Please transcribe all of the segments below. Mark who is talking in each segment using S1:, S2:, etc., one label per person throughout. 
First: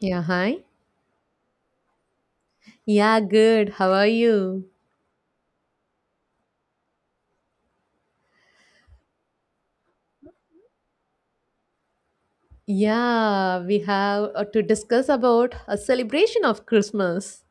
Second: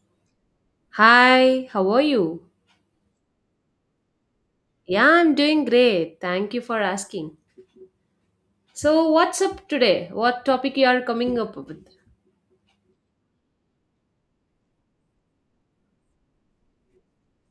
S1: Yeah, hi.
S2: Hi, how are you?
S1: Yeah, good. How are you?
S2: Yeah, I'm doing great. Thank you for asking. So, what's up today? What topic you are coming up with?
S1: Yeah, we have to discuss about a celebration of Christmas.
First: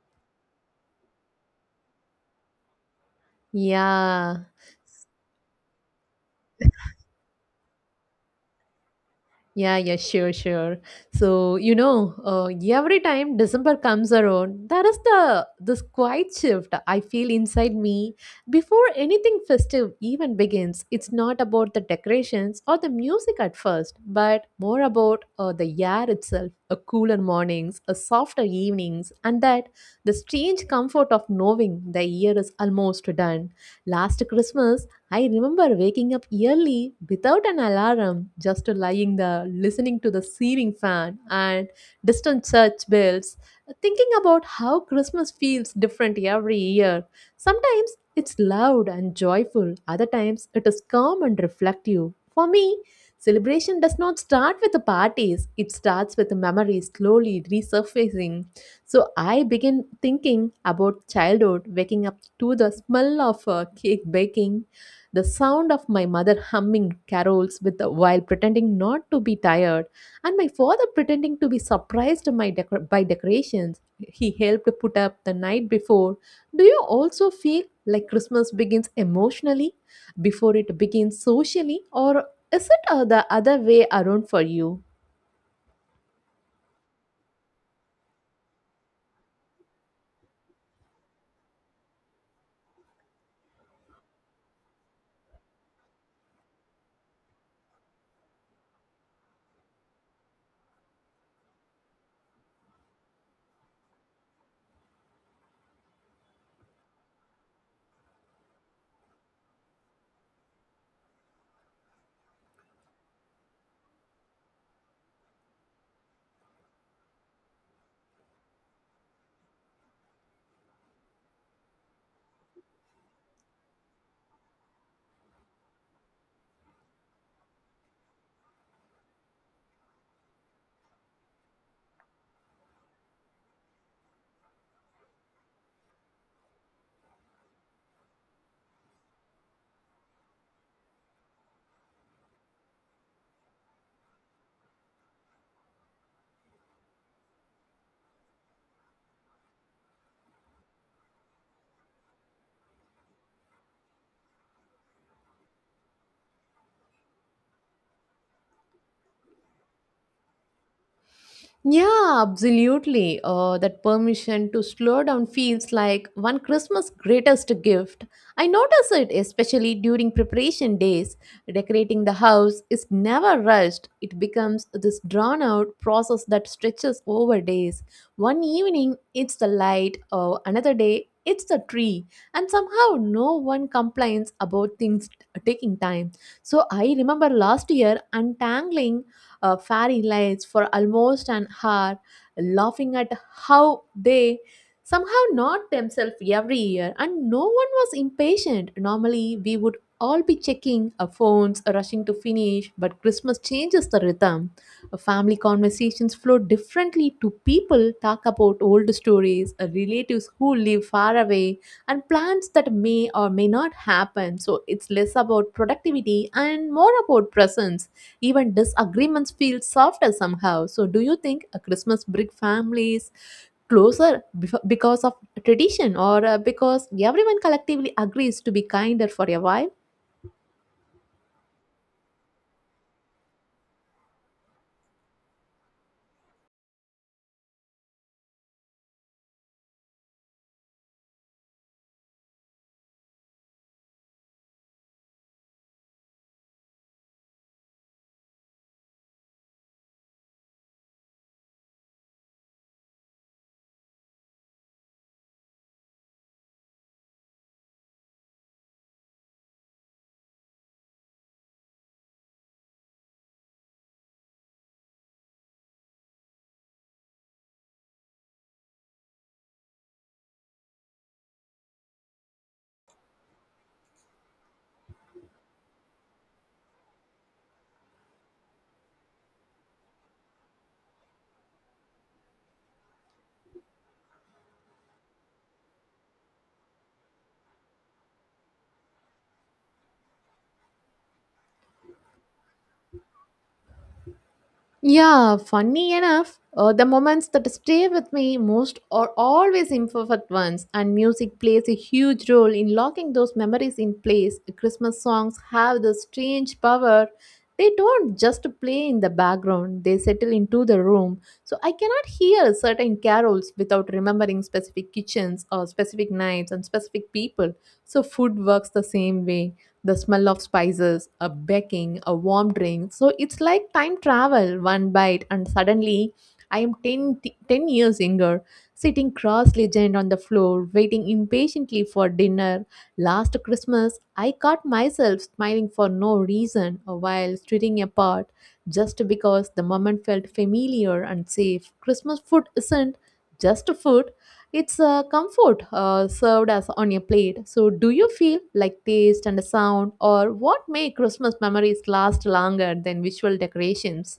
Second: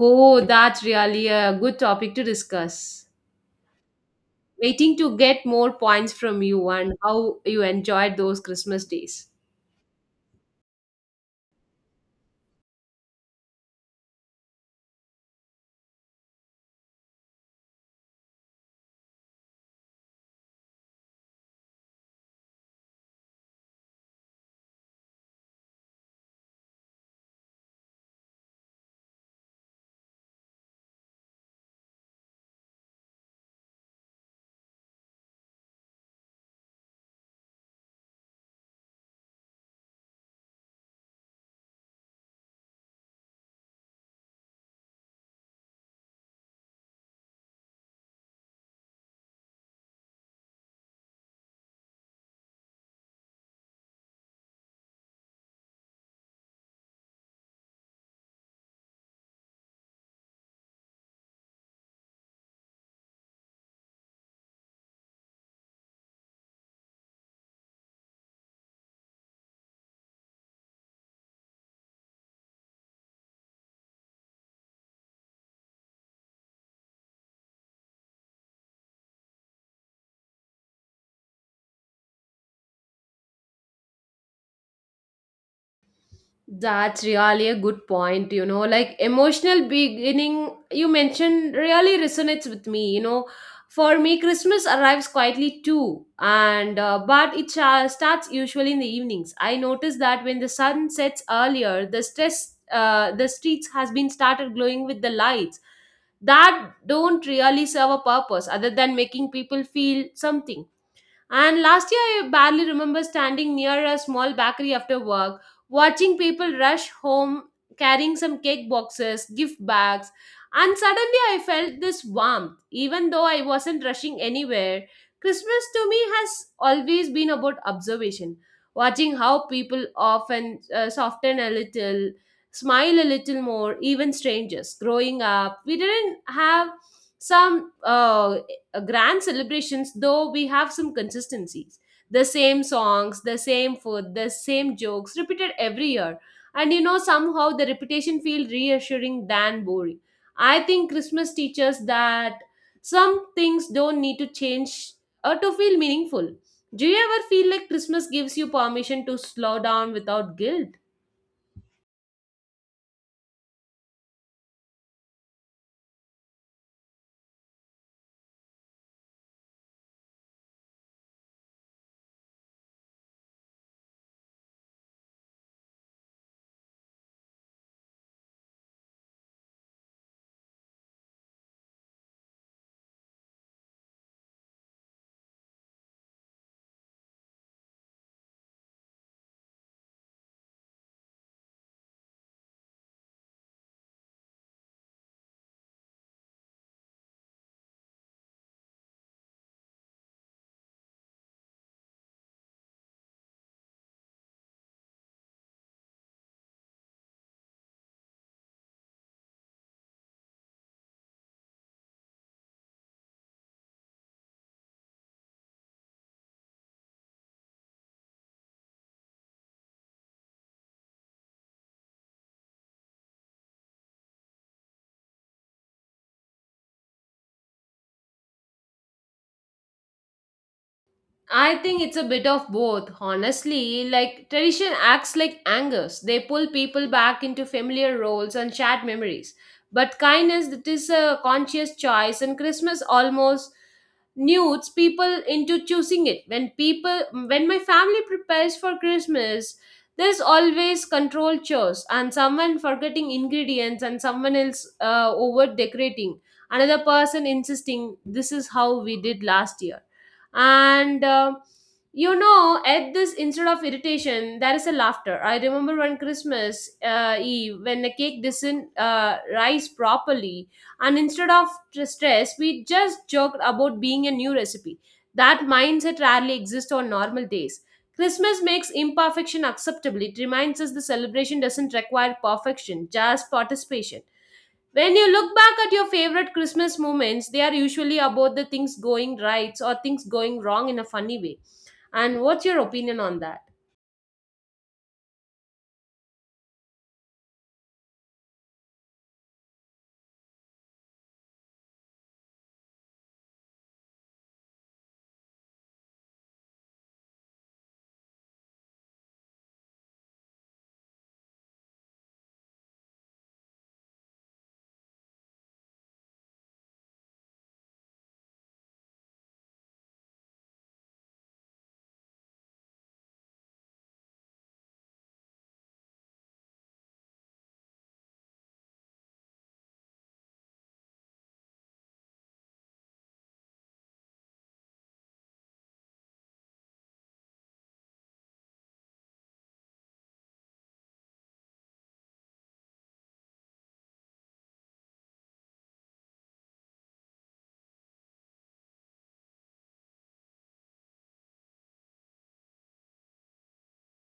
S2: Oh, that's really a good topic to discuss.
S1: Yeah.
S2: Waiting to get more points from you and how you enjoyed those Christmas days.
S1: Yeah, yeah, sure, sure. So, you know, every time December comes around, there is the this quiet shift I feel inside me before anything festive even begins. It's not about the decorations or the music at first, but more about the air itself, a cooler mornings, a softer evenings, and that the strange comfort of knowing the year is almost done. Last Christmas, I remember waking up early without an alarm, just lying there listening to the ceiling fan and distant church bells, thinking about how Christmas feels different every year. Sometimes it's loud and joyful, other times it is calm and reflective. For me, celebration does not start with the parties, it starts with the memories slowly resurfacing. So I begin thinking about childhood, waking up to the smell of cake baking the sound of my mother humming carols with while pretending not to be tired, and my father pretending to be surprised by decorations he helped put up the night before. Do you also feel like Christmas begins emotionally before it begins socially, or is it the other way around for you?
S2: That's really a good point. Like emotional beginning you mentioned really resonates with me. For me, Christmas arrives quietly too, and but it starts usually in the evenings. I notice that when the sun sets earlier, the streets has been started glowing with the lights that don't really serve a purpose other than making people feel something. And last year, I barely remember standing near a small bakery after work, watching people rush home carrying some cake boxes, gift bags, and suddenly I felt this warmth, even though I wasn't rushing anywhere. Christmas to me has always been about observation, watching how people often soften a little, smile a little more, even strangers. Growing up, we didn't have some grand celebrations, though we have some consistencies. The same songs, the same food, the same jokes repeated every year. And somehow the repetition feels reassuring than boring. I think Christmas teaches that some things don't need to change or to feel meaningful. Do you ever feel like Christmas gives you permission to slow down without guilt?
S1: Yeah, absolutely. That permission to slow down feels like one Christmas' greatest gift. I notice it especially during preparation days. Decorating the house is never rushed, it becomes this drawn out process that stretches over days. One evening, it's the light, or another day, it's the tree, and somehow no one complains about things taking time. So, I remember last year untangling fairy lights for almost an hour, laughing at how they somehow not themselves every year, and no one was impatient. Normally, we would all be checking our phones, rushing to finish, but Christmas changes the rhythm. Family conversations flow differently to people talk about old stories, relatives who live far away, and plans that may or may not happen. So it's less about productivity and more about presence. Even disagreements feel softer somehow. So, do you think a Christmas bring families closer because of tradition or because everyone collectively agrees to be kinder for a while?
S2: I think it's a bit of both, honestly. Like, tradition acts like anchors; they pull people back into familiar roles and shared memories. But kindness, that is a conscious choice, and Christmas almost nudes people into choosing it. When my family prepares for Christmas, there's always controlled chores and someone forgetting ingredients and someone else over decorating, another person insisting this is how we did last year, and at this, instead of irritation, there is a laughter. I remember one Christmas Eve when the cake doesn't rise properly, and instead of stress, we just joked about being a new recipe. That mindset rarely exists on normal days. Christmas makes imperfection acceptable. It reminds us the celebration doesn't require perfection, just participation. When you look back at your favorite Christmas moments, they are usually about the things going right or things going wrong in a funny way. And what's your opinion on that?
S1: Yeah, funny enough, the moments that stay with me most are always imperfect ones, and music plays a huge role in locking those memories in place. Christmas songs have this strange power. They don't just play in the background, they settle into the room. So I cannot hear certain carols without remembering specific kitchens or specific nights and specific people. So food works the same way the smell of spices, a baking, a warm drink. So it's like time travel, one bite, and suddenly I am 10, 10 years younger, sitting cross legged on the floor, waiting impatiently for dinner. Last Christmas, I caught myself smiling for no reason while stirring apart, just because the moment felt familiar and safe. Christmas food isn't just food, it's a comfort served as on your plate. So, do you feel like taste and sound, or what make Christmas memories last longer than visual decorations?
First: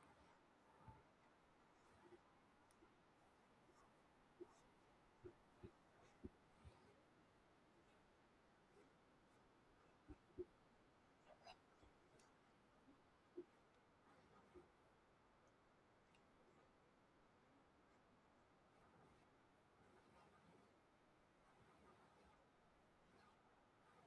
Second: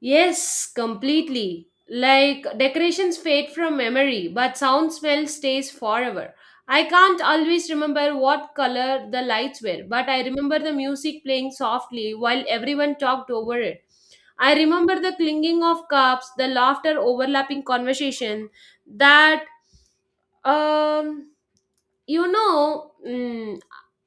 S2: Yes, completely. Like, decorations fade from memory, but sound smell stays forever. I can't always remember what color the lights were, but I remember the music playing softly while everyone talked over it. I remember the clinking of cups, the laughter overlapping conversation that um you know, mm,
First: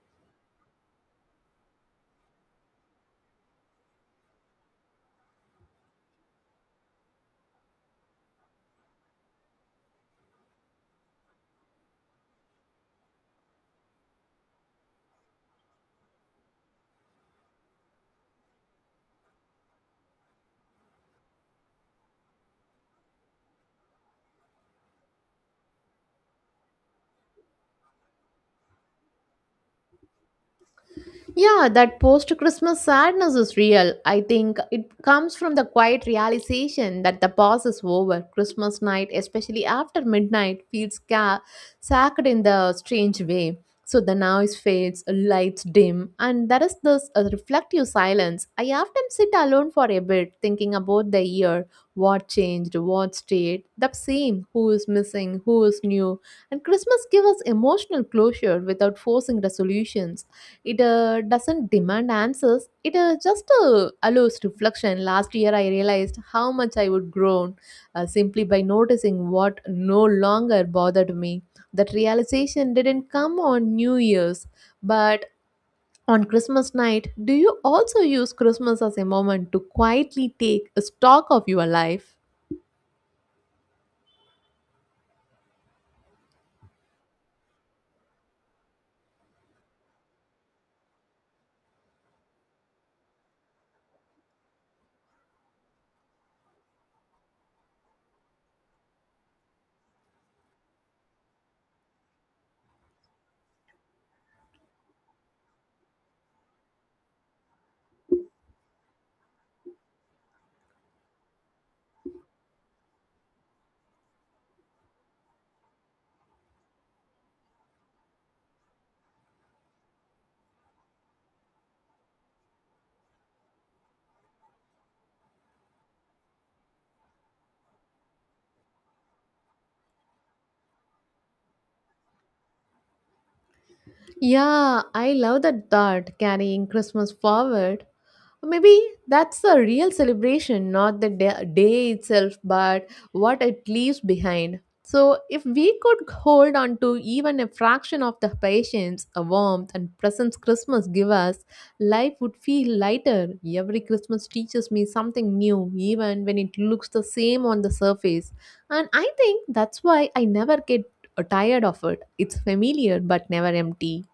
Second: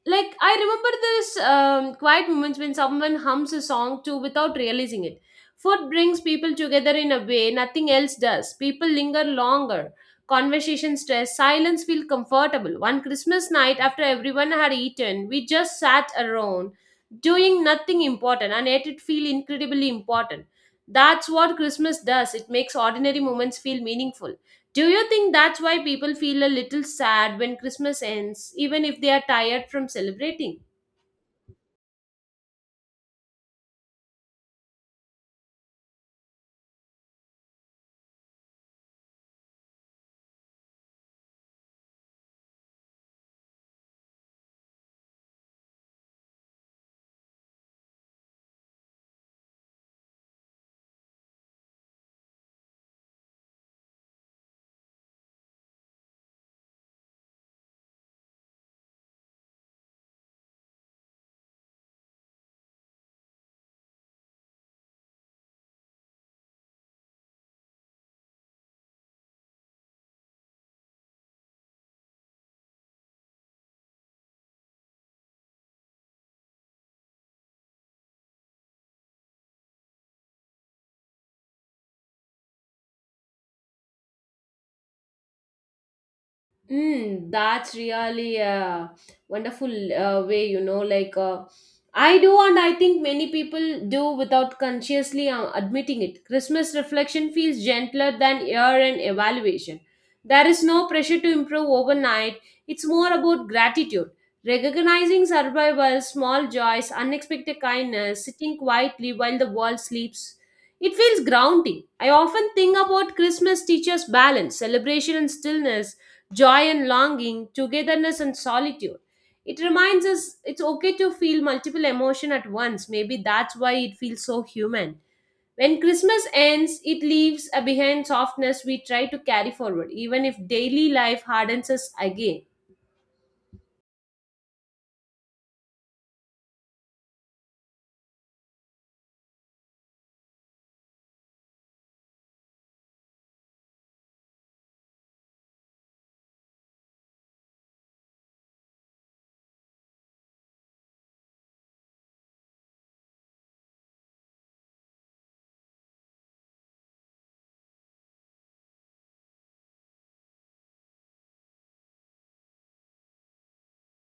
S2: like, I remember this quiet moments when someone hums a song too without realizing it. Food brings people together in a way nothing else does. People linger longer. Conversation stress, silence feel comfortable. One Christmas night after everyone had eaten, we just sat around doing nothing important, and yet it feel incredibly important. That's what Christmas does. It makes ordinary moments feel meaningful. Do you think that's why people feel a little sad when Christmas ends, even if they are tired from celebrating?
S1: Yeah, that post Christmas sadness is real. I think it comes from the quiet realization that the pause is over. Christmas night, especially after midnight, sacred in the strange way. So the noise fades, lights dim, and there is this reflective silence. I often sit alone for a bit, thinking about the year, what changed, what stayed, the same, who is missing, who is new. And Christmas gives us emotional closure without forcing resolutions. It doesn't demand answers. It just allows reflection. Last year, I realized how much I would grown simply by noticing what no longer bothered me. That realization didn't come on New Year's, but on Christmas night. Do you also use Christmas as a moment to quietly take a stock of your life?
S2: Mm, that's really a wonderful way, Like, I do, and I think many people do without consciously admitting it. Christmas reflection feels gentler than year-end evaluation. There is no pressure to improve overnight. It's more about gratitude, recognizing survival, small joys, unexpected kindness, sitting quietly while the world sleeps. It feels grounding. I often think about Christmas teaches balance, celebration, and stillness, joy and longing, togetherness and solitude. It reminds us it's okay to feel multiple emotion at once. Maybe that's why it feels so human. When Christmas ends, it leaves a behind softness we try to carry forward, even if daily life hardens us again.
S1: Yeah, I love that thought, carrying Christmas forward. Maybe that's the real celebration, not the day itself, but what it leaves behind. So, if we could hold on to even a fraction of the patience, a warmth, and presence Christmas give us, life would feel lighter. Every Christmas teaches me something new, even when it looks the same on the surface. And I think that's why I never get tired of it. It's familiar but never empty.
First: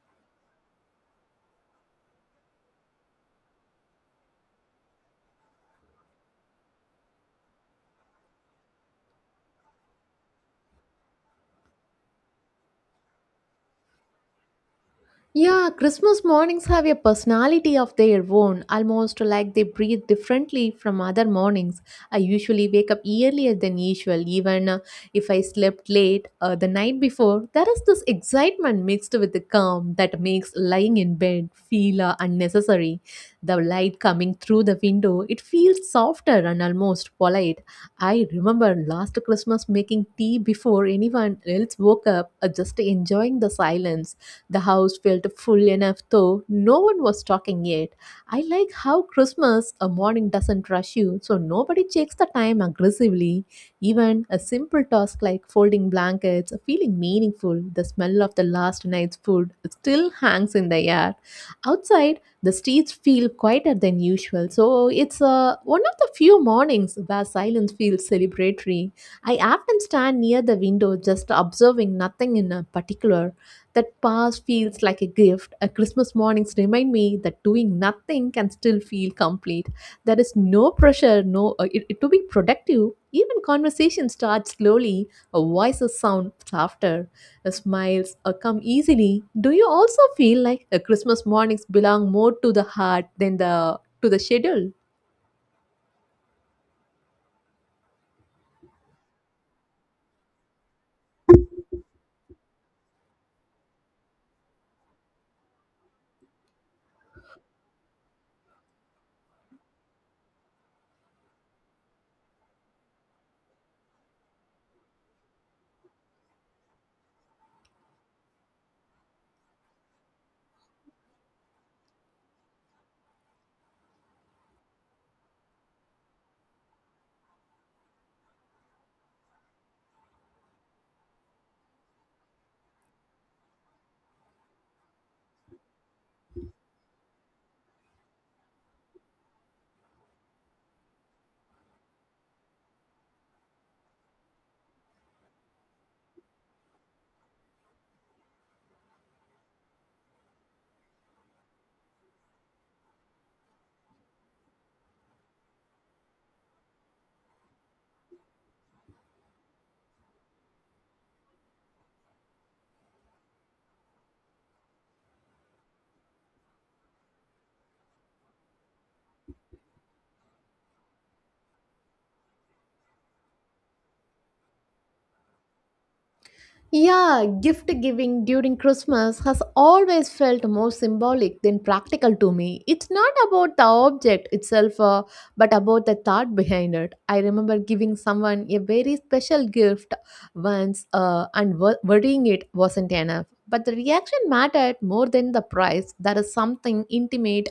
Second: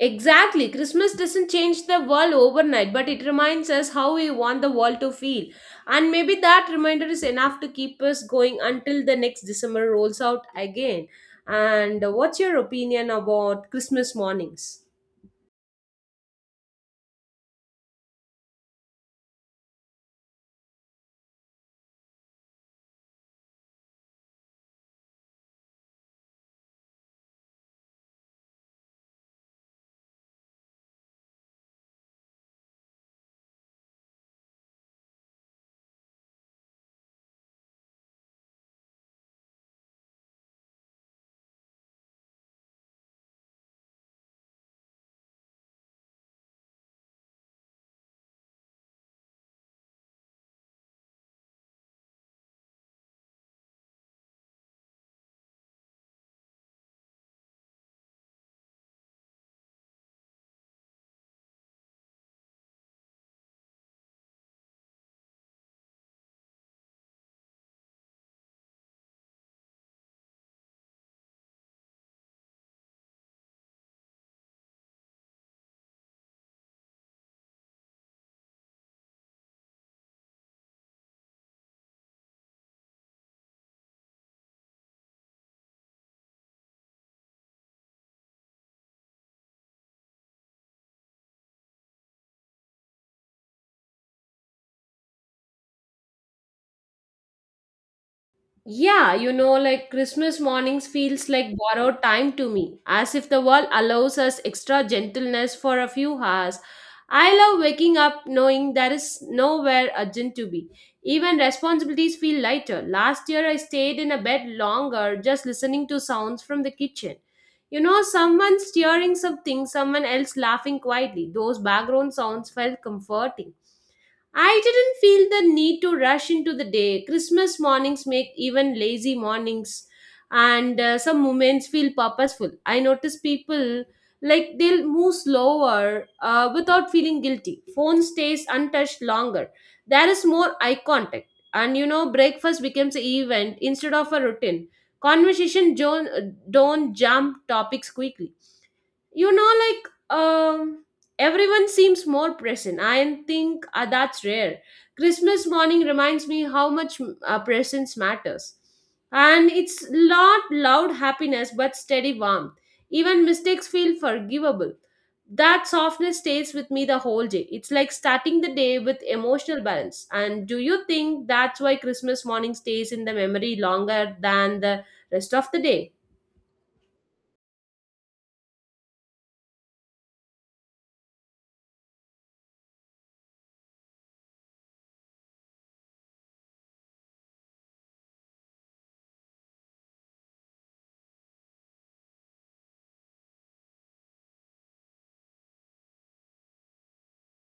S2: Exactly. Christmas doesn't change the world overnight, but it reminds us how we want the world to feel. And maybe that reminder is enough to keep us going until the next December rolls out again. And what's your opinion about Christmas mornings?
S1: Yeah, Christmas mornings have a personality of their own, almost like they breathe differently from other mornings. I usually wake up earlier than usual, even if I slept late the night before. There is this excitement mixed with the calm that makes lying in bed feel unnecessary. The light coming through the window, it feels softer and almost polite. I remember last Christmas making tea before anyone else woke up, just enjoying the silence. The house felt full enough, though no one was talking yet. I like how Christmas a morning doesn't rush you, so nobody checks the time aggressively. Even a simple task like folding blankets, feeling meaningful, the smell of the last night's food still hangs in the air. Outside, the streets feel quieter than usual, so it's one of the few mornings where silence feels celebratory. I often stand near the window just observing nothing in a particular that pause feels like a gift. A Christmas mornings remind me that doing nothing can still feel complete. There is no pressure, no it, it- to be productive. Even conversation starts slowly. A voices sound softer. A smiles come easily. Do you also feel like a Christmas mornings belong more to the heart than the to the schedule?
S2: Yeah, like, Christmas mornings feels like borrowed time to me, as if the world allows us extra gentleness for a few hours. I love waking up knowing there is nowhere urgent to be. Even responsibilities feel lighter. Last year I stayed in a bed longer just listening to sounds from the kitchen. Someone stirring something, someone else laughing quietly. Those background sounds felt comforting. I didn't feel the need to rush into the day. Christmas mornings make even lazy mornings and some moments feel purposeful. I notice people, like, they'll move slower without feeling guilty. Phone stays untouched longer. There is more eye contact. And breakfast becomes an event instead of a routine. Conversation don't jump topics quickly, like, everyone seems more present. I think, that's rare. Christmas morning reminds me how much presence matters, and it's not loud happiness but steady warmth. Even mistakes feel forgivable. That softness stays with me the whole day. It's like starting the day with emotional balance. And do you think that's why Christmas morning stays in the memory longer than the rest of the day?
S1: Yeah, gift giving during Christmas has always felt more symbolic than practical to me. It's not about the object itself, but about the thought behind it. I remember giving someone a very special gift once, and worrying it wasn't enough. But the reaction mattered more than the price. There is something intimate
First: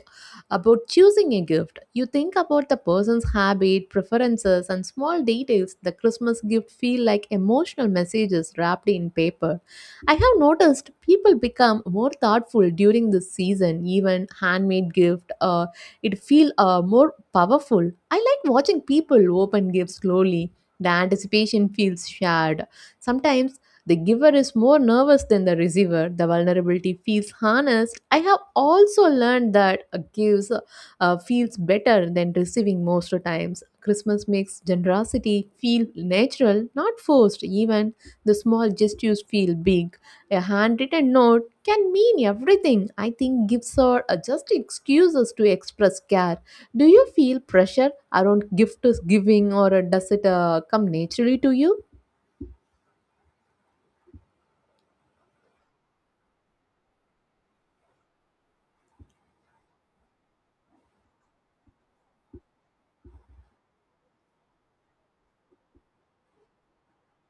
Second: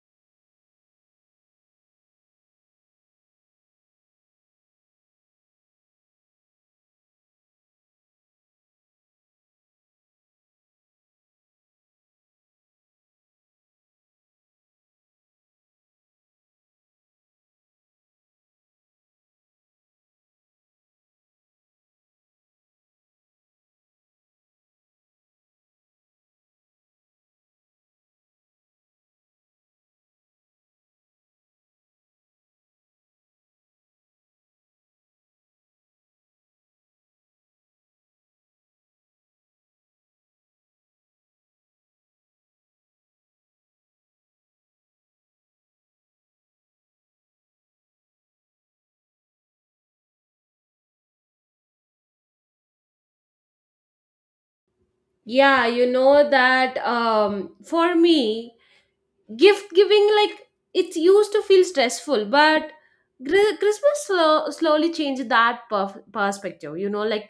S1: about choosing a gift, you think about the person's habit, preferences, and small details. The Christmas gift feel like emotional messages wrapped in paper. I have noticed people become more thoughtful during this season. Even handmade gift, it feel more powerful. I like watching people open gifts slowly. The anticipation feels shared. Sometimes the giver is more nervous than the receiver. The vulnerability feels harnessed. I have also learned that a gives feels better than receiving most times. Christmas makes generosity feel natural, not forced. Even the small gestures feel big. A handwritten note can mean everything. I think gifts are just excuses to express care. Do you feel pressure around gift giving, or does it come naturally to you?
S2: Yeah, you know that for me, gift giving, like, it used to feel stressful. But Christmas slowly changed that perspective, like,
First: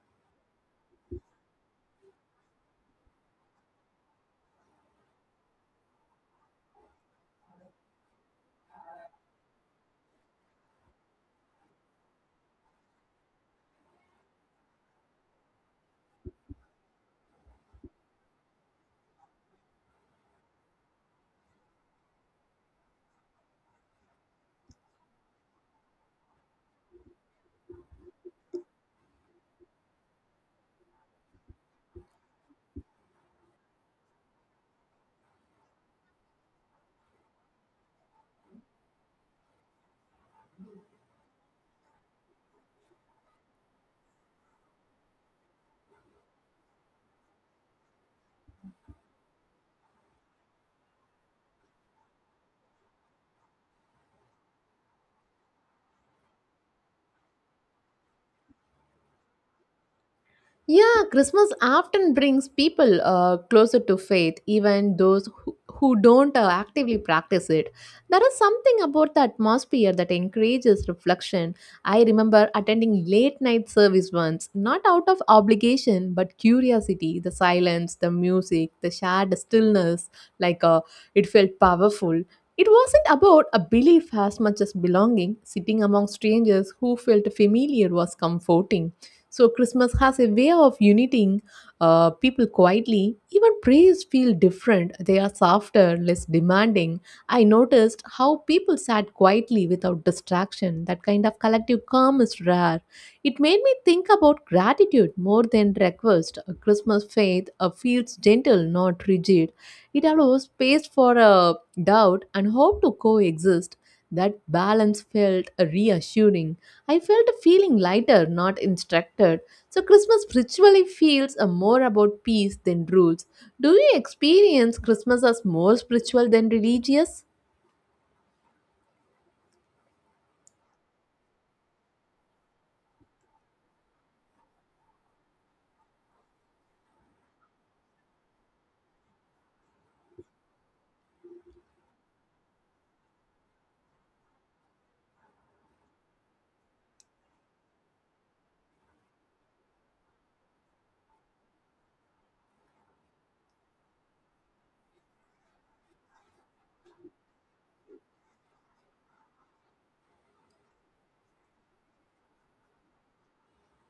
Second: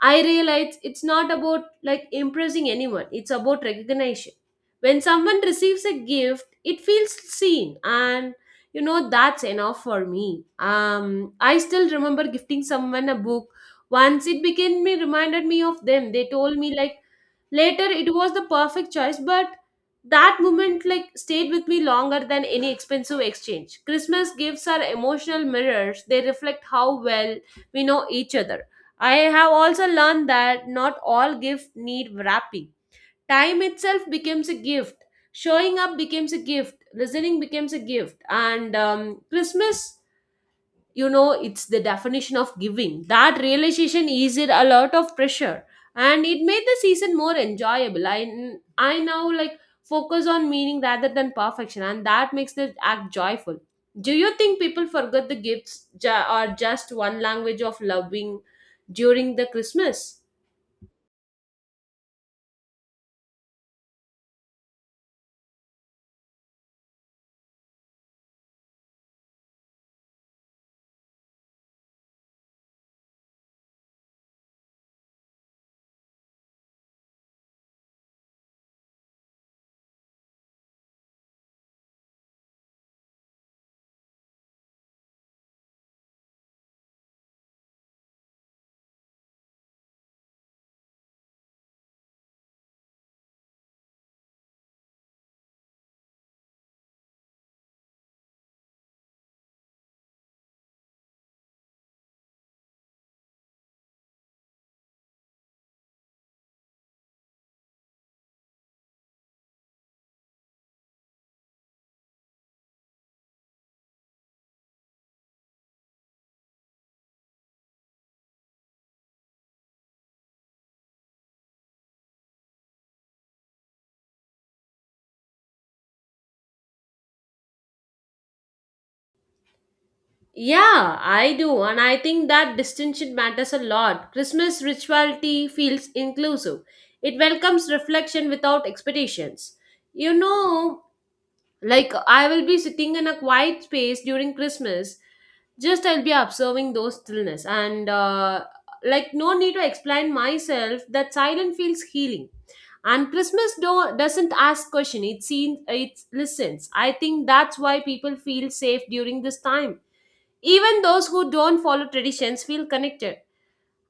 S2: I realized it's not about, like, impressing anyone. It's about recognition. When someone receives a gift, it feels seen, and that's enough for me. I still remember gifting someone a book once. It became me reminded me of them. They told me, like, later it was the perfect choice, but that moment, like, stayed with me longer than any expensive exchange. Christmas gifts are emotional mirrors. They reflect how well we know each other. I have also learned that not all gifts need wrapping. Time itself becomes a gift. Showing up becomes a gift. Listening becomes a gift. And Christmas, it's the definition of giving. That realization eased a lot of pressure, and it made the season more enjoyable. I now, like, focus on meaning rather than perfection, and that makes the act joyful. Do you think people forget the gifts, or just one language of loving during the Christmas?
S1: Yeah, Christmas often brings people closer to faith, even those who don't actively practice it. There is something about the atmosphere that encourages reflection. I remember attending late night service once, not out of obligation but curiosity. The silence, the music, the shared stillness, like uh, it felt powerful. It wasn't about a belief as much as belonging. Sitting among strangers who felt familiar was comforting. So Christmas has a way of uniting people quietly. Even prayers feel different. They are softer, less demanding. I noticed how people sat quietly without distraction. That kind of collective calm is rare. It made me think about gratitude more than request. A Christmas faith feels gentle, not rigid. It allows space for doubt and hope to coexist. That balance felt reassuring. I felt feeling lighter, not instructed. So Christmas spiritually feels a more about peace than rules. Do you experience Christmas as more spiritual than religious?
S2: Yeah, I do, and I think that distinction matters a lot. Christmas rituality feels inclusive, it welcomes reflection without expectations. You know, like, I will be sitting in a quiet space during Christmas, just I'll be observing those stillness, and like, no need to explain myself. That silence feels healing. And Christmas doesn't ask question; it seems it listens. I think that's why people feel safe during this time, even those who don't follow traditions feel connected.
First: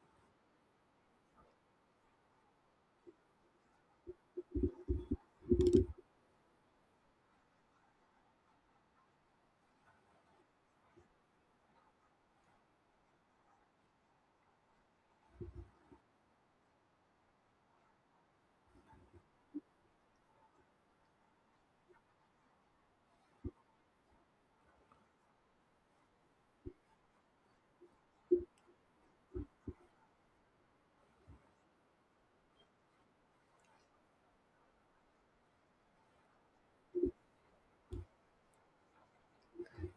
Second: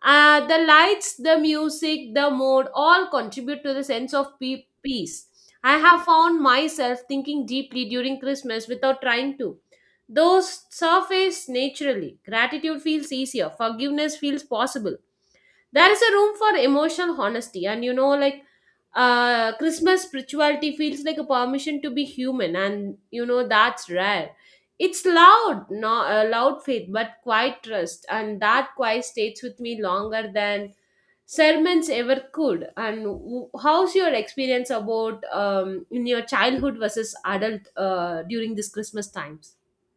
S2: The lights, the music, the mood all contribute to the sense of peace. I have found myself thinking deeply during Christmas without trying to. Those surface naturally. Gratitude feels easier, forgiveness feels possible, there is a room for emotional honesty, and like, Christmas spirituality feels like a permission to be human, and that's rare. It's loud, no, loud faith, but quiet trust, and that quiet stays with me longer than sermons ever could. And how's your experience about in your childhood versus adult during this Christmas times?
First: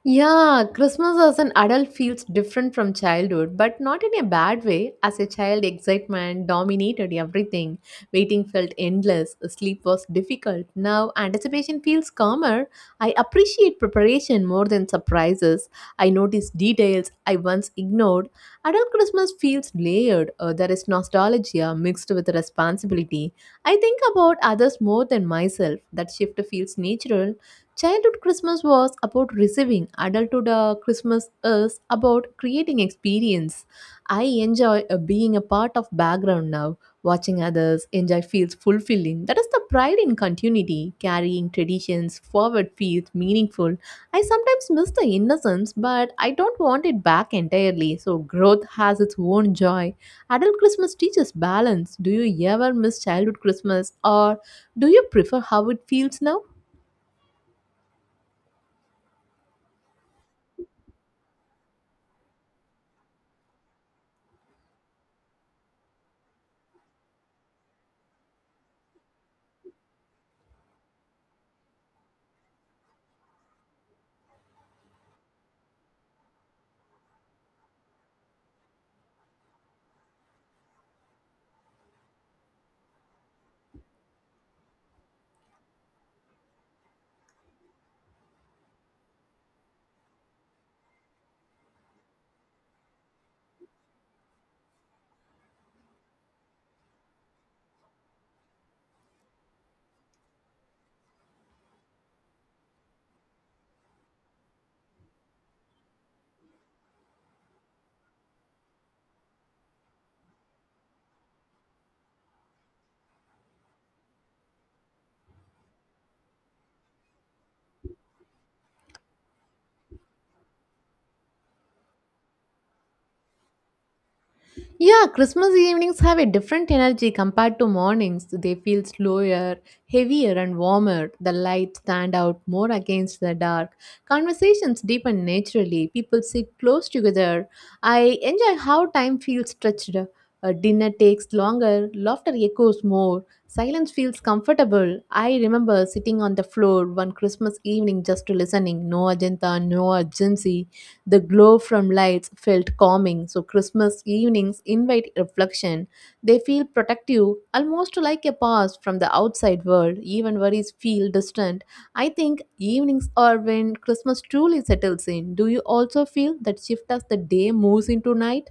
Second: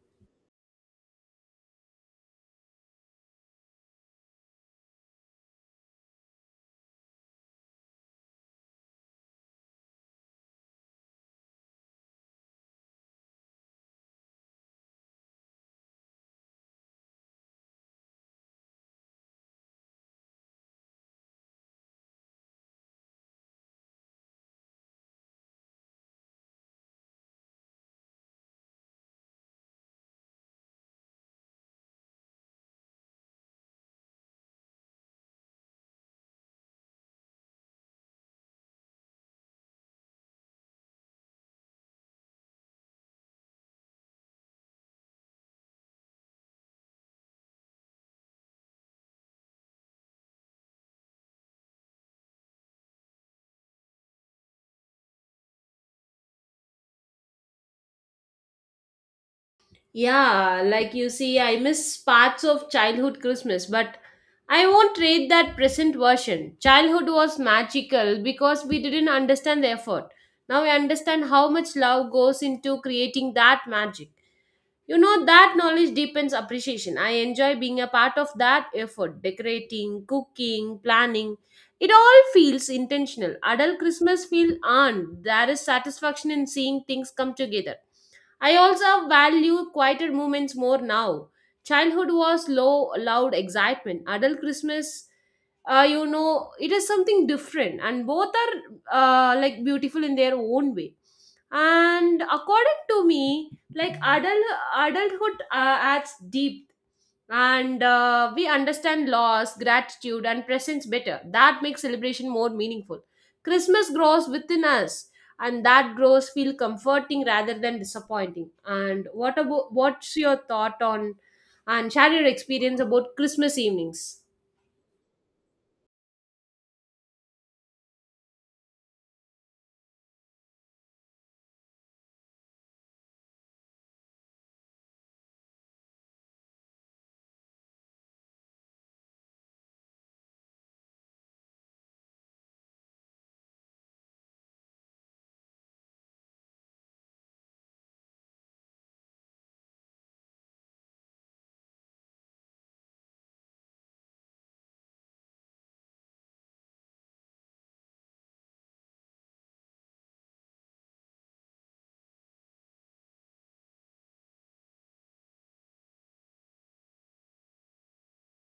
S1: Yeah, Christmas as an adult feels different from childhood, but not in a bad way. As a child, excitement dominated everything. Waiting felt endless, sleep was difficult. Now, anticipation feels calmer. I appreciate preparation more than surprises. I notice details I once ignored. Adult Christmas feels layered. There is nostalgia mixed with responsibility. I think about others more than myself. That shift feels natural. Childhood Christmas was about receiving, adulthood Christmas is about creating experience. I enjoy being a part of background now. Watching others enjoy feels fulfilling. That is the pride in continuity. Carrying traditions forward feels meaningful. I sometimes miss the innocence, but I don't want it back entirely. So growth has its own joy. Adult Christmas teaches balance. Do you ever miss childhood Christmas or do you prefer how it feels now?
S2: Yeah, like you see, I miss parts of childhood Christmas, but I won't trade that present version. Childhood was magical because we didn't understand the effort. Now I understand how much love goes into creating that magic. That knowledge deepens appreciation. I enjoy being a part of that effort, decorating, cooking, planning. It all feels intentional. Adult Christmas feel earned. There is satisfaction in seeing things come together. I also value quieter moments more now. Childhood was loud excitement. Adult Christmas, it is something different, and both are like, beautiful in their own way. And according to me, like, adulthood adds deep, and we understand loss, gratitude, and presence better. That makes celebration more meaningful. Christmas grows within us, and that grows feel comforting rather than disappointing. And what's your thought on, and share your experience about Christmas evenings?
S1: Yeah, Christmas evenings have a different energy compared to mornings. They feel slower, heavier, and warmer. The lights stand out more against the dark. Conversations deepen naturally. People sit close together. I enjoy how time feels stretched. A dinner takes longer, laughter echoes more, silence feels comfortable. I remember sitting on the floor one Christmas evening just listening, no agenda, no urgency. The glow from lights felt calming, so Christmas evenings invite reflection. They feel protective, almost like a pause from the outside world. Even worries feel distant. I think evenings are when Christmas truly settles in. Do you also feel that shift as the day moves into night?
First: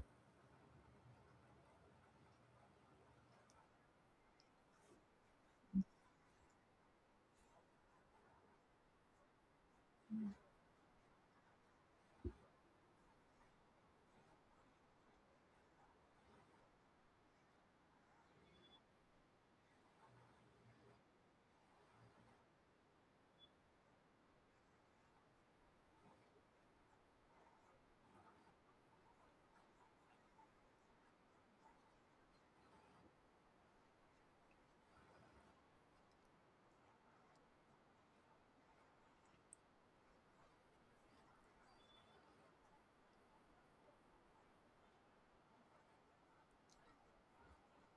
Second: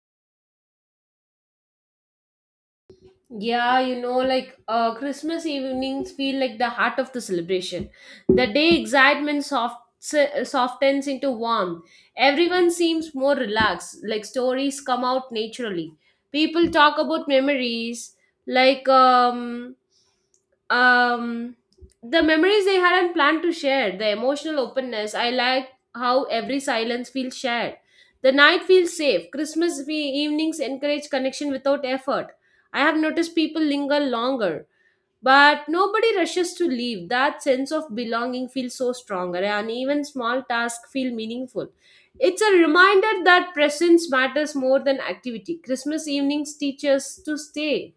S2: Yeah, like, Christmas evenings feel like the heart of the celebration. The day excitement softens into warmth. Everyone seems more relaxed, like, stories come out naturally. People talk about memories, like, um, the memories they hadn't planned to share, the emotional openness. I like how every silence feels shared. The night feels safe. Christmas evenings encourage connection without effort. I have noticed people linger longer, but nobody rushes to leave. That sense of belonging feels so stronger, and even small tasks feel meaningful. It's a reminder that presence matters more than activity. Christmas evenings teach us to stay.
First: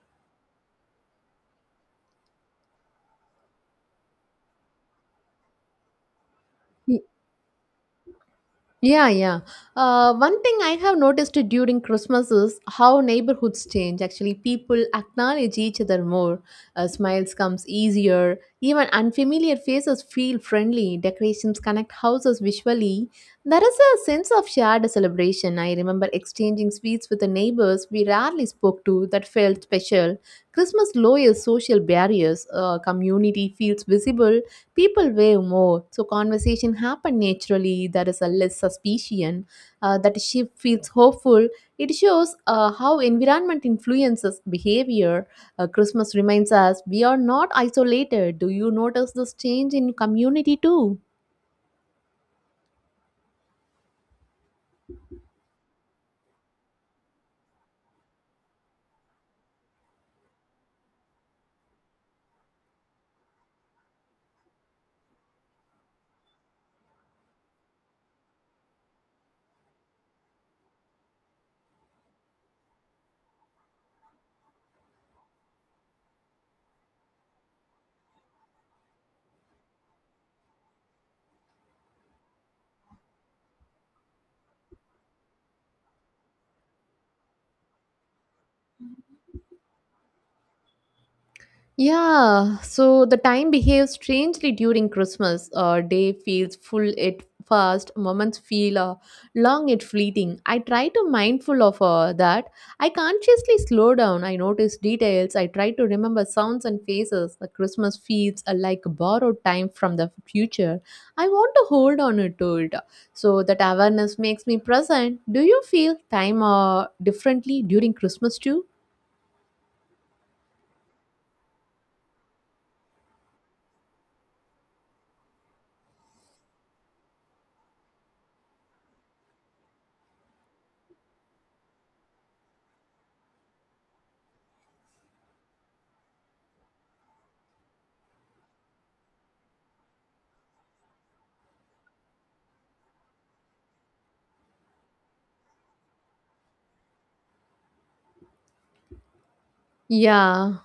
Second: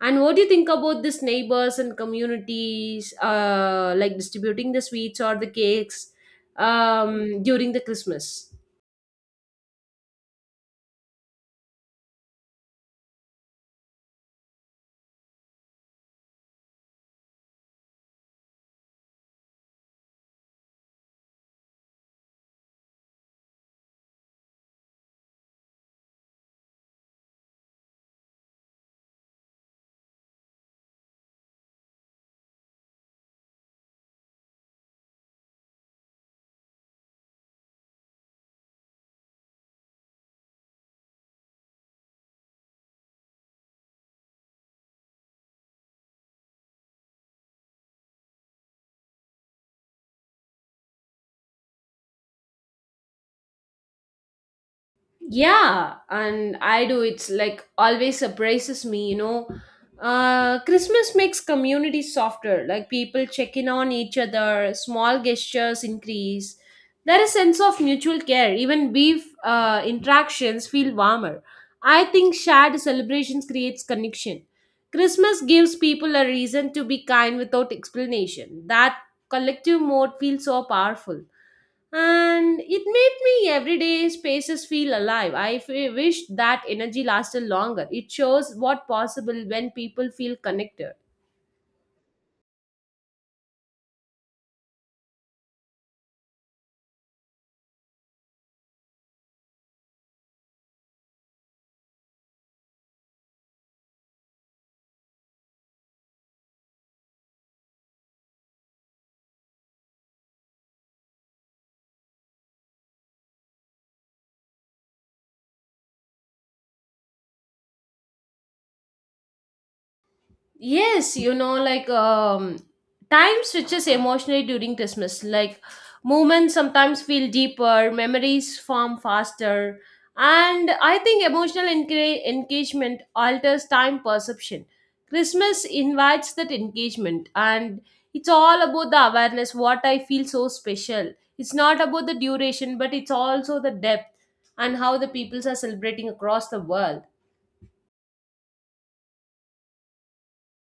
S2: And what do you think about this neighbors and communities, like distributing the sweets or the cakes during the Christmas?
S1: Yeah, yeah. One thing I have noticed during Christmas is how neighborhoods change. Actually, people acknowledge each other more. Smiles comes easier. Even unfamiliar faces feel friendly. Decorations connect houses visually. There is a sense of shared celebration. I remember exchanging sweets with the neighbors we rarely spoke to that felt special. Christmas lowers social barriers. Community feels visible, people wave more, so conversation happen naturally, there is a less suspicion, that she feels hopeful. It shows how environment influences behavior. Christmas reminds us we are not isolated. Do you notice this change in community too?
S2: Yeah, and I do. It's like always surprises me, you know. Christmas makes community softer. Like people check in on each other, small gestures increase. There is sense of mutual care. Even brief interactions feel warmer. I think shared celebrations creates connection. Christmas gives people a reason to be kind without explanation. That collective mode feels so powerful, and it made me everyday spaces feel alive. Wish that energy lasted longer. It shows what possible when people feel connected.
S1: Yeah, so the time behaves strangely during Christmas. Day feels full it fast, moments feel long it fleeting. I try to mindful of that. I consciously slow down. I notice details. I try to remember sounds and faces. The Christmas feels like borrowed time from the future. I want to hold on it to it. So that awareness makes me present. Do you feel time differently during Christmas too?
S2: Yes, you know, like time switches emotionally during Christmas. Like moments sometimes feel deeper, memories form faster, and I think emotional engagement alters time perception. Christmas invites that engagement, and it's all about the awareness. What I feel so special. It's not about the duration, but it's also the depth and how the peoples are celebrating across the world.
S1: Yeah,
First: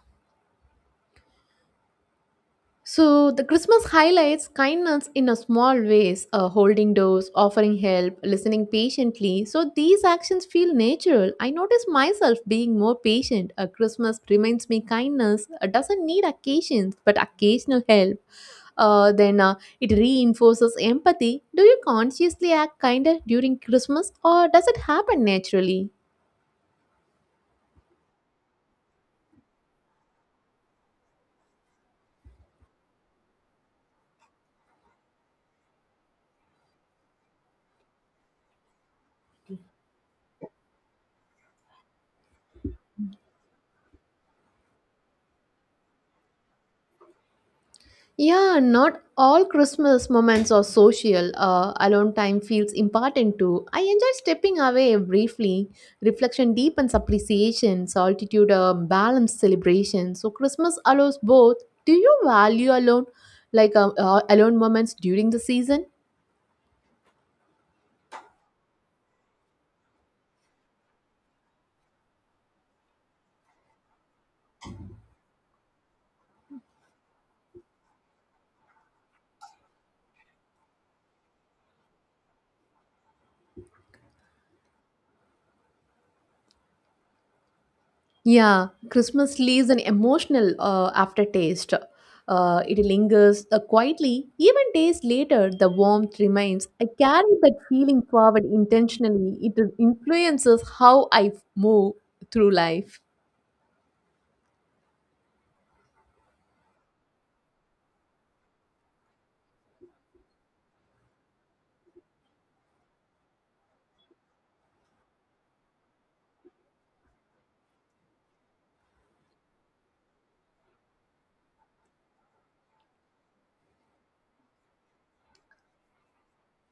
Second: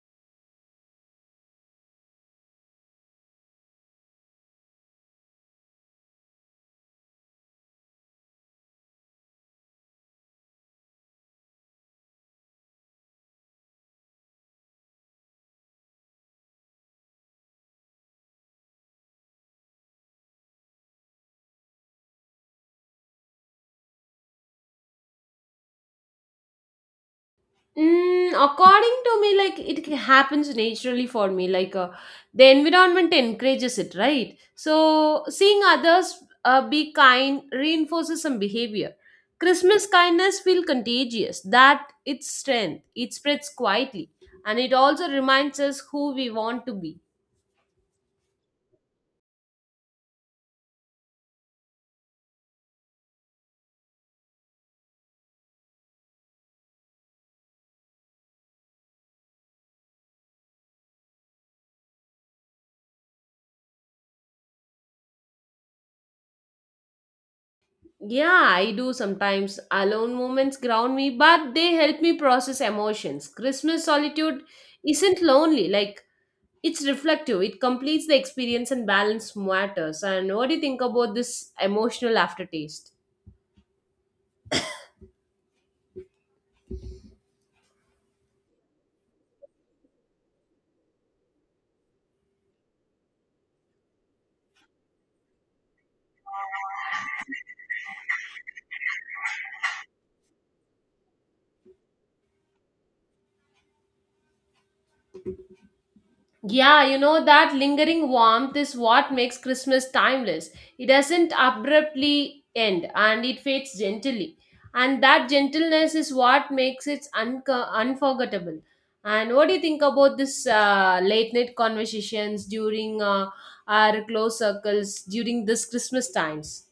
S1: so the Christmas highlights kindness in a small ways, holding doors, offering help, listening patiently. So these actions feel natural. I notice myself being more patient. A Christmas reminds me kindness doesn't need occasions, but occasional help. Then it reinforces empathy. Do you consciously act kinder during Christmas, or does it happen naturally?
S2: Mm, according to me, like it happens naturally for me. Like the environment encourages it, right? So seeing others be kind reinforces some behavior. Christmas kindness feels contagious. That its strength. It spreads quietly, and it also reminds us who we want to be.
S1: Yeah, not all Christmas moments are social. Alone time feels important too. I enjoy stepping away briefly. Reflection deepens appreciation, solitude balanced celebration. So Christmas allows both. Do you value alone, like alone moments during the season?
S2: Yeah, I do sometimes. Alone moments ground me, but they help me process emotions. Christmas solitude isn't lonely. Like it's reflective, it completes the experience and balance matters. And what do you think about this emotional aftertaste?
S1: Yeah, Christmas leaves an emotional aftertaste. It lingers quietly. Even days later, the warmth remains. I carry that feeling forward intentionally. It influences how I move through life.
S2: Yeah, you know, that lingering warmth is what makes Christmas timeless. It doesn't abruptly end and it fades gently. And that gentleness is what makes it unforgettable. And what do you think about this late night conversations during our close circles during this Christmas times?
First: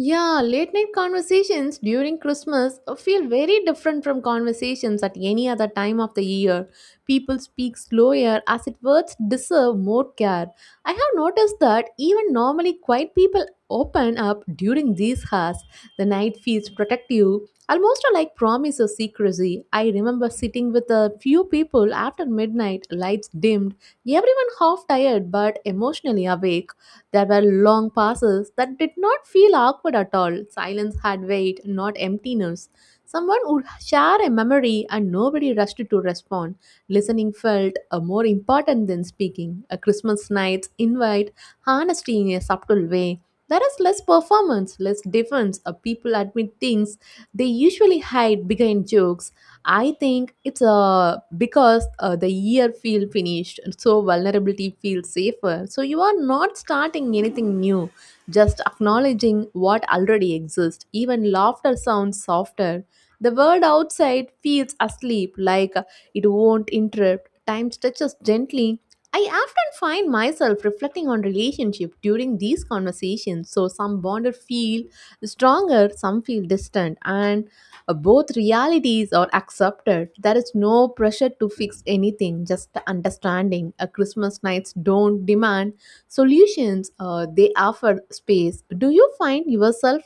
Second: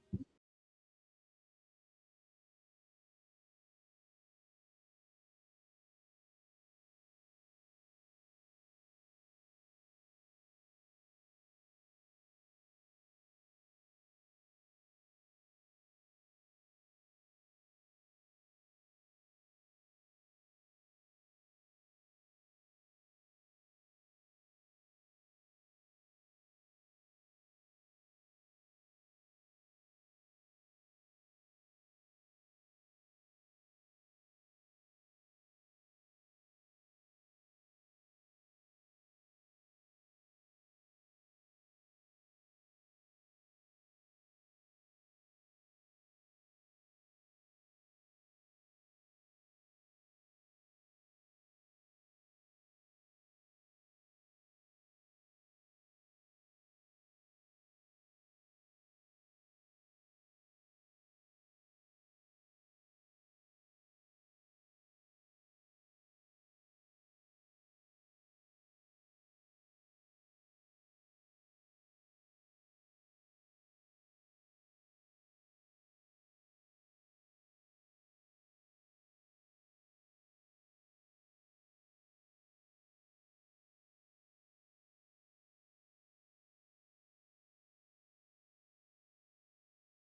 S1: Yeah, late night conversations during Christmas feel very different from conversations at any other time of the year. People speak slower as if words deserve more care. I have noticed that even normally quiet people open up during these hours. The night feels protective, almost like promise of secrecy. I remember sitting with a few people after midnight, lights dimmed, everyone half tired but emotionally awake. There were long pauses that did not feel awkward at all. Silence had weight, not emptiness. Someone would share a memory and nobody rushed to respond. Listening felt more important than speaking. A Christmas night's invite honesty in a subtle way. There is less performance, less defense. People admit things they usually hide behind jokes. I think it's because the year feel finished, so vulnerability feels safer. So you are not starting anything new, just acknowledging what already exists. Even laughter sounds softer. The world outside feels asleep, like it won't interrupt. Time stretches gently. I often find myself reflecting on relationship during these conversations. So some bonded feel stronger, some feel distant, and both realities are accepted. There is no pressure to fix anything, just understanding. A Christmas nights don't demand solutions; they offer space. Do you find yourself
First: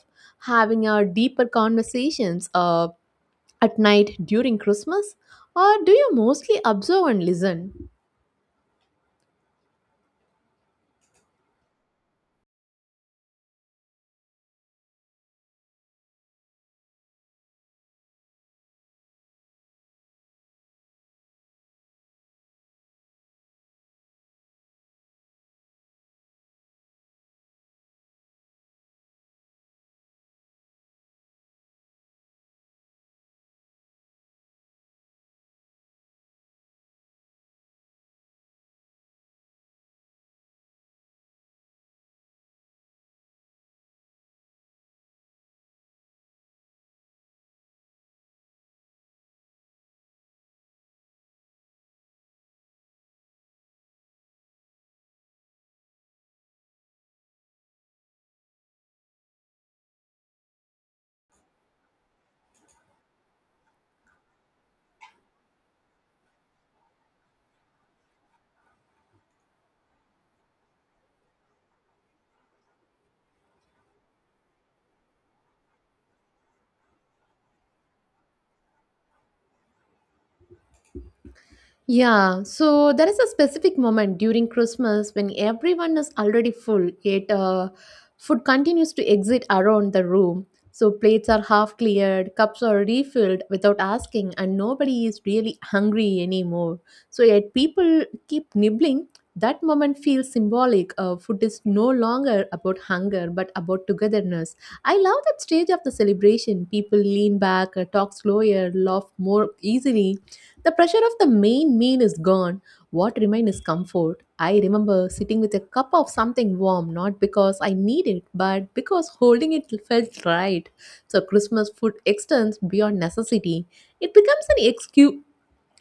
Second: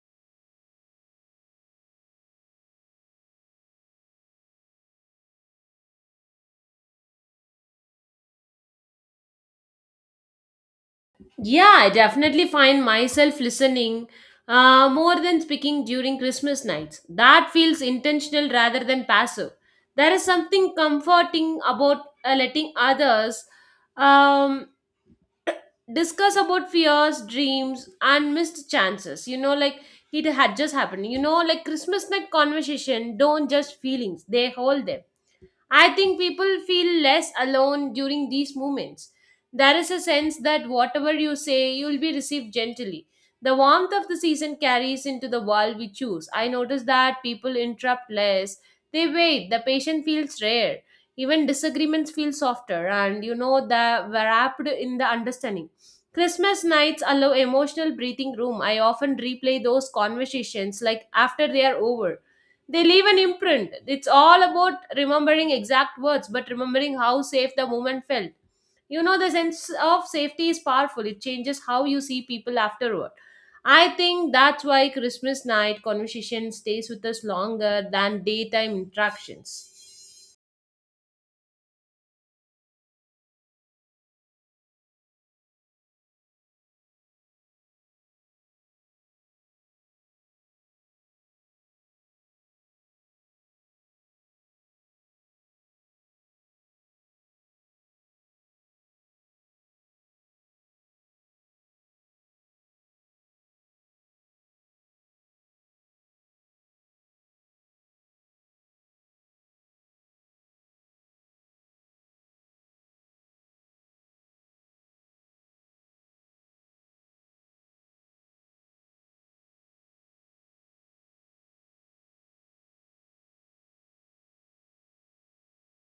S1: having a deeper conversations at night during Christmas, or do you mostly observe and listen?
S2: Yeah, I definitely find myself listening more than speaking during Christmas nights. That feels intentional rather than passive. There is something comforting about letting others um, discuss about fears, dreams, and missed chances. You know, like it had just happened. You know, like Christmas night conversation don't just feelings; they hold them. I think people feel less alone during these moments. There is a sense that whatever you say, you will be received gently. The warmth of the season carries into the world we choose. I notice that people interrupt less. They wait. The patient feels rare. Even disagreements feel softer, and you know that wrapped in the understanding. Christmas nights allow emotional breathing room. I often replay those conversations like after they are over they leave an imprint. It's all about remembering exact words, but remembering how safe the moment felt. You know, the sense of safety is powerful. It changes how you see people afterward. I think that's why Christmas night conversation stays with us longer than daytime interactions.
S1: Yeah, so there is a specific moment during Christmas when everyone is already full, yet food continues to exit around the room. So plates are half cleared, cups are refilled without asking, and nobody is really hungry anymore. So yet people keep nibbling. That moment feels symbolic. Food is no longer about hunger but about togetherness. I love that stage of the celebration. People lean back, talk slower, laugh more easily, the pressure of the main meal is gone. What remains is comfort. I remember sitting with a cup of something warm, not because I need it, but because holding it felt right. So Christmas food extends beyond necessity. It becomes an excuse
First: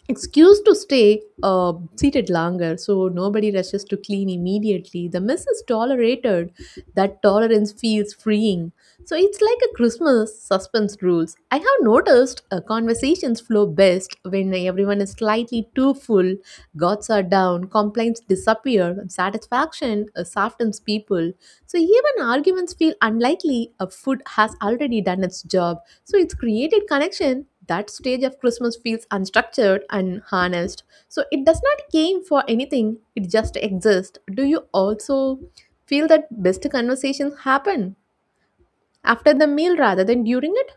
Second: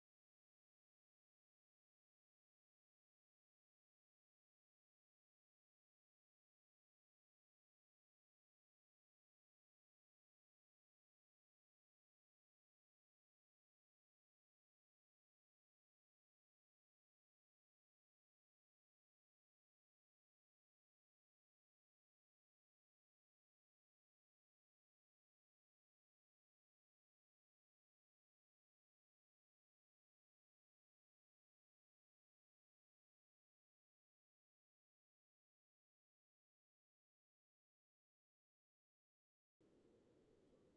S1: excuse to stay seated longer, so nobody rushes to clean immediately, the mess is tolerated. That tolerance feels freeing. So it's like a Christmas suspense rules. I have noticed conversations flow best when everyone is slightly too full. Guards are down, complaints disappear, and satisfaction softens people. So even arguments feel unlikely, a food has already done its job. So it's created connection. That stage of Christmas feels unstructured and harnessed. So it does not aim for anything, it just exists. Do you also feel that best conversations happen after the meal rather than during it?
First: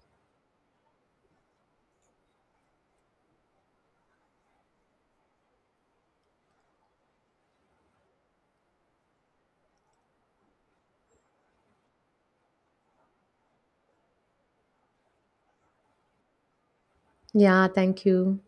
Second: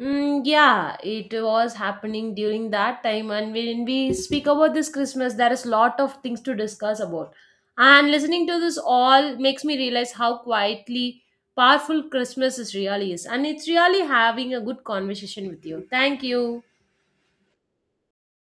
S2: Mm, yeah, it was happening during that time, and when we speak about this Christmas, there is lot of things to discuss about. And listening to this all makes me realize how quietly powerful Christmas is really is, and it's really having a good conversation with you. Thank you.
S1: Yeah, thank you.